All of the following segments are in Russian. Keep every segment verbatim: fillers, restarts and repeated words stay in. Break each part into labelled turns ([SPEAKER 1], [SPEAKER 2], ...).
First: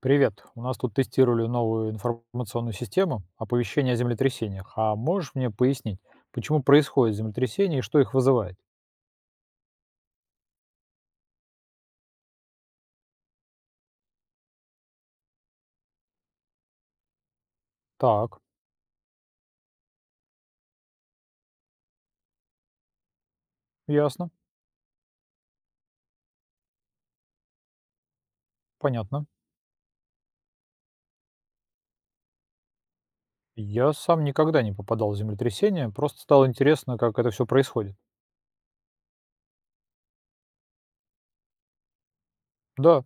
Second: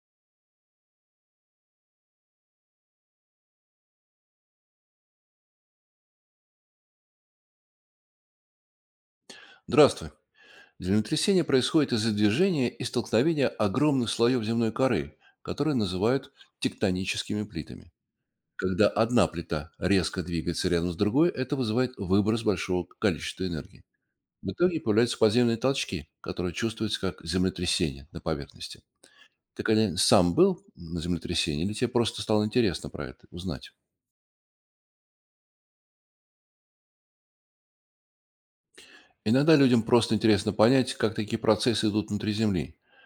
[SPEAKER 1] Привет. У нас тут тестировали новую информационную систему оповещения о землетрясениях. А можешь мне пояснить, почему происходит землетрясение и что их вызывает?
[SPEAKER 2] Здравствуй. Землетрясение происходит из-за движения и столкновения огромных слоев земной коры, которые называют тектоническими плитами.
[SPEAKER 1] Так,
[SPEAKER 2] Когда одна плита резко двигается рядом с другой, это вызывает выброс большого количества энергии.
[SPEAKER 1] ясно,
[SPEAKER 2] В итоге появляются подземные толчки, которые чувствуются как землетрясение на поверхности.
[SPEAKER 1] понятно.
[SPEAKER 2] Ты когда сам был на землетрясении или тебе просто стало интересно про это узнать?
[SPEAKER 1] Я сам никогда не попадал в землетрясение, просто стало интересно, как это все происходит.
[SPEAKER 2] Иногда людям просто интересно понять, как такие процессы идут внутри Земли.
[SPEAKER 1] Да,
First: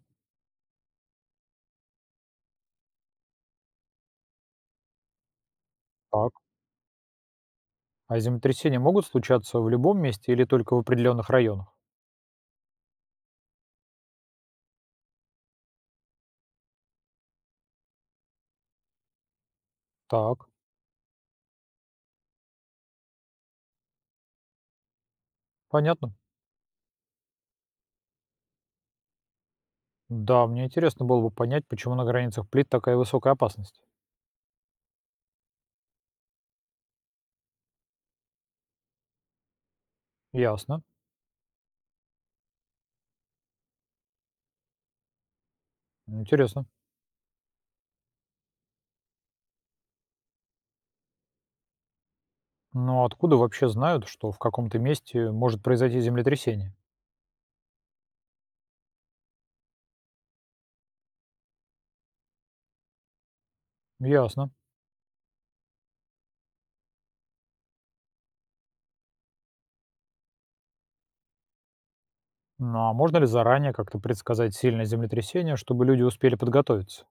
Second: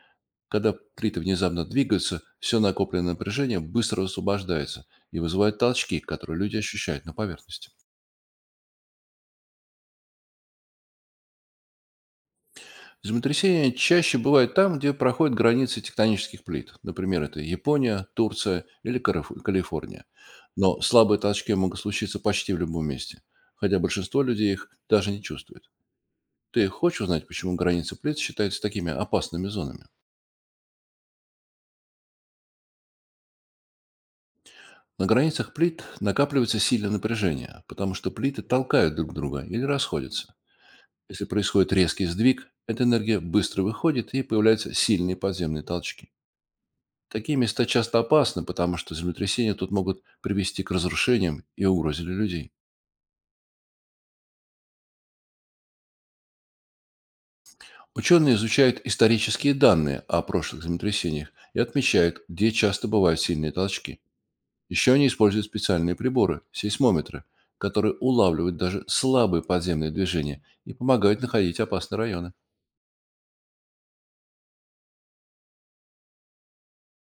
[SPEAKER 2] Когда плиты внезапно двигаются, все накопленное напряжение быстро освобождается и вызывает толчки,
[SPEAKER 1] так.
[SPEAKER 2] которые люди ощущают на поверхности.
[SPEAKER 1] А землетрясения могут случаться в любом месте или только в определенных районах?
[SPEAKER 2] Землетрясения чаще бывают там, где проходят границы тектонических плит. Например, это Япония, Турция или Кариф- Калифорния.
[SPEAKER 1] Так,
[SPEAKER 2] Но слабые толчки могут случиться почти в любом месте, хотя большинство людей их даже не чувствует.
[SPEAKER 1] понятно.
[SPEAKER 2] Ты хочешь узнать, почему границы плит считаются такими опасными зонами?
[SPEAKER 1] Да, мне интересно было бы понять, почему на границах плит такая высокая опасность.
[SPEAKER 2] На границах плит накапливается сильное напряжение, потому что плиты толкают друг друга или расходятся.
[SPEAKER 1] Ясно.
[SPEAKER 2] Если происходит резкий сдвиг, эта энергия быстро выходит и появляются сильные подземные толчки.
[SPEAKER 1] Интересно.
[SPEAKER 2] Такие места часто опасны, потому что землетрясения тут могут привести к разрушениям и угрозе для людей.
[SPEAKER 1] Но откуда вообще знают, что в каком-то месте может произойти землетрясение?
[SPEAKER 2] Ученые изучают исторические данные о прошлых землетрясениях и отмечают, где часто бывают сильные толчки.
[SPEAKER 1] Ясно.
[SPEAKER 2] Еще они используют специальные приборы– сейсмометры, которые улавливают даже слабые подземные движения и помогают находить опасные районы.
[SPEAKER 1] Ну а можно ли заранее как-то предсказать сильное землетрясение, чтобы люди успели подготовиться?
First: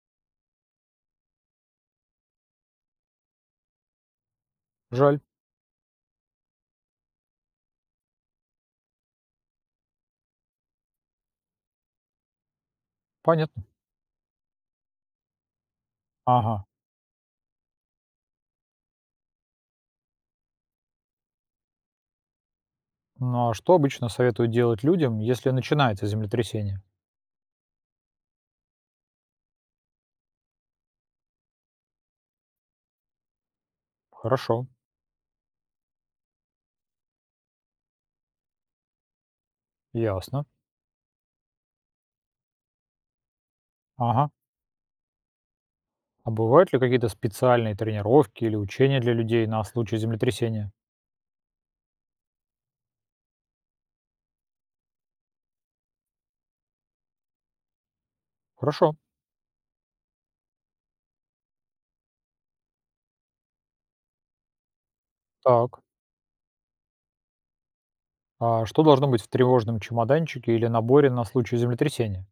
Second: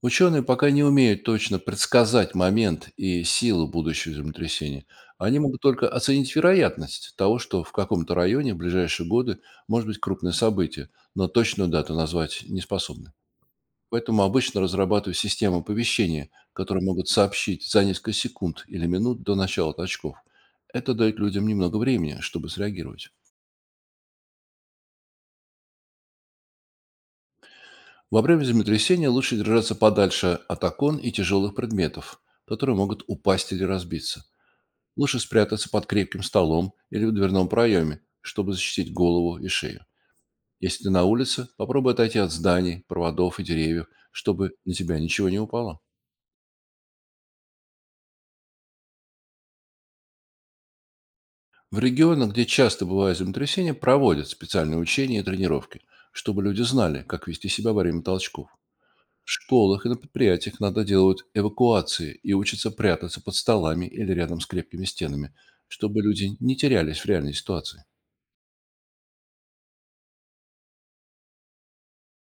[SPEAKER 2] Ученые пока не умеют точно предсказать момент и силу будущего землетрясения.
[SPEAKER 1] Жаль.
[SPEAKER 2] Они могут только оценить вероятность того, что в каком-то районе в ближайшие годы может быть крупное событие, но точную дату назвать не способны.
[SPEAKER 1] Понятно.
[SPEAKER 2] Поэтому обычно разрабатывают системы оповещения,
[SPEAKER 1] Ага.
[SPEAKER 2] которые могут сообщить за несколько секунд или минут до начала толчков. Это дает людям немного времени, чтобы среагировать.
[SPEAKER 1] Ну а что обычно советуют делать людям, если начинается землетрясение?
[SPEAKER 2] Во время землетрясения лучше держаться подальше от окон и тяжелых предметов, которые могут упасть или разбиться.
[SPEAKER 1] Хорошо.
[SPEAKER 2] Лучше спрятаться под крепким столом или в дверном проеме, чтобы защитить голову и шею.
[SPEAKER 1] Ясно.
[SPEAKER 2] Если ты на улице, попробуй отойти от зданий, проводов и деревьев,
[SPEAKER 1] Ага.
[SPEAKER 2] чтобы на тебя ничего не упало.
[SPEAKER 1] А бывают ли какие-то специальные тренировки или учения для людей на случай землетрясения?
[SPEAKER 2] В регионах, где часто бывают землетрясения, проводят специальные учения и тренировки, чтобы люди знали, как вести себя во время толчков.
[SPEAKER 1] Хорошо.
[SPEAKER 2] В школах и на предприятиях надо делать эвакуации и учатся прятаться под столами или рядом с крепкими стенами,
[SPEAKER 1] Так.
[SPEAKER 2] чтобы люди не терялись в реальной ситуации.
[SPEAKER 1] А что должно быть в тревожном чемоданчике или наборе на случай землетрясения?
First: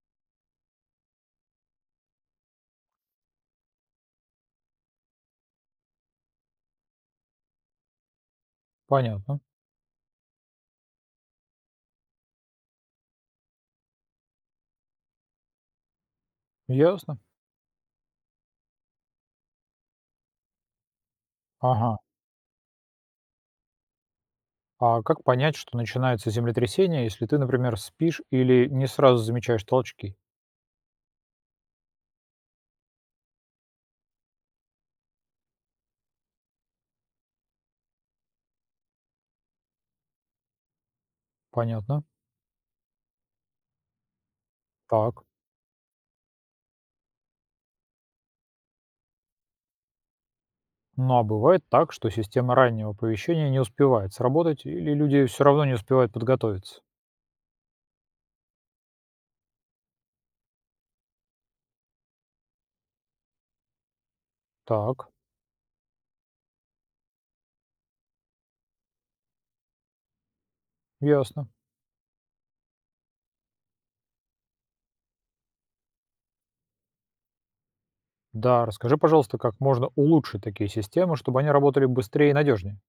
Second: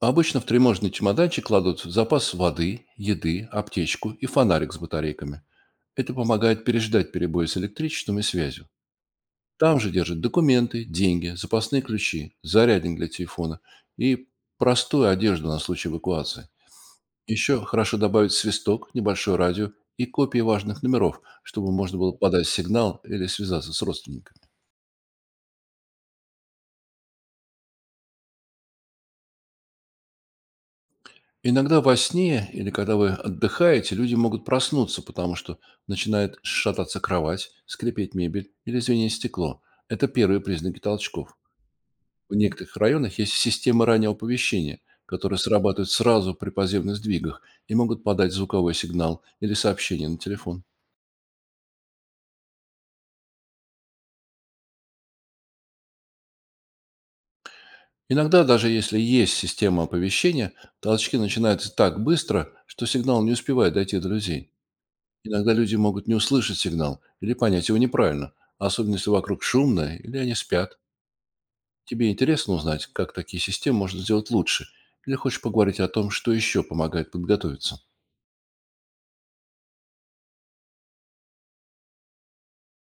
[SPEAKER 2] Обычно в тревожный чемоданчик кладут запас воды, еды, аптечку и фонарик с батарейками. Это помогает переждать перебои с электричеством и связью.
[SPEAKER 1] Понятно.
[SPEAKER 2] Там же держат документы, деньги, запасные ключи, зарядник для телефона и простую одежду на случай эвакуации.
[SPEAKER 1] Ясно.
[SPEAKER 2] Еще хорошо добавить свисток, небольшое радио и копии важных номеров, чтобы
[SPEAKER 1] Ага.
[SPEAKER 2] можно было подать сигнал или связаться с родственниками.
[SPEAKER 1] А как понять, что начинается землетрясение, если ты, например, спишь или не сразу замечаешь толчки?
[SPEAKER 2] Иногда во сне или когда вы отдыхаете, люди могут проснуться, потому что начинает шататься кровать, скрипеть мебель или звенеть стекло. Это первые признаки толчков.
[SPEAKER 1] Понятно.
[SPEAKER 2] В некоторых районах есть системы раннего оповещения,
[SPEAKER 1] Так.
[SPEAKER 2] которые срабатывают сразу при поземных сдвигах и могут подать звуковой сигнал или сообщение на телефон.
[SPEAKER 1] Ну а бывает так, что система раннего оповещения не успевает сработать, или люди все равно не успевают подготовиться.
[SPEAKER 2] Иногда, даже если есть система оповещения, толчки начинаются так быстро, что сигнал не успевает дойти до людей.
[SPEAKER 1] Так,
[SPEAKER 2] Иногда люди могут не услышать сигнал или понять его неправильно, особенно если вокруг шумно или они спят.
[SPEAKER 1] ясно.
[SPEAKER 2] Тебе интересно узнать, как такие системы можно сделать лучше, или хочешь поговорить о том, что еще помогает подготовиться?
[SPEAKER 1] Да, расскажи, пожалуйста, как можно улучшить такие системы, чтобы они работали быстрее и надежнее.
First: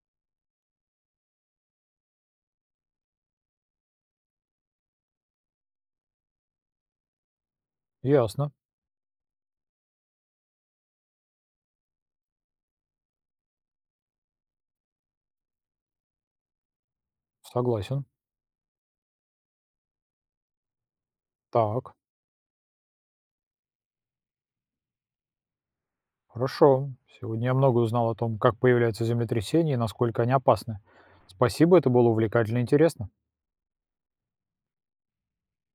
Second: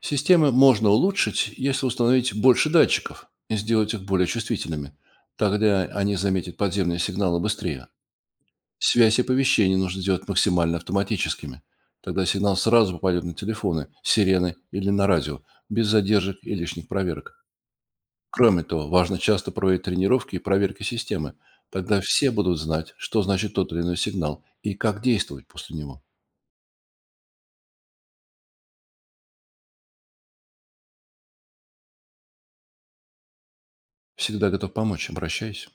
[SPEAKER 2] Системы можно улучшить, если установить больше датчиков и сделать их более чувствительными. Тогда они заметят подземные сигналы быстрее.
[SPEAKER 1] Ясно.
[SPEAKER 2] Связь и оповещения нужно сделать максимально автоматическими. Тогда сигнал сразу попадет на телефоны, сирены или на радио, без задержек и лишних проверок.
[SPEAKER 1] Согласен.
[SPEAKER 2] Кроме того, важно часто проводить тренировки и проверки системы.
[SPEAKER 1] Так.
[SPEAKER 2] Тогда все будут знать, что значит тот или иной сигнал и как действовать после него.
[SPEAKER 1] Хорошо. Сегодня я много узнал о том, как появляются землетрясения и насколько они опасны. Спасибо, это было увлекательно и интересно.
[SPEAKER 2] Всегда готов помочь, обращайся.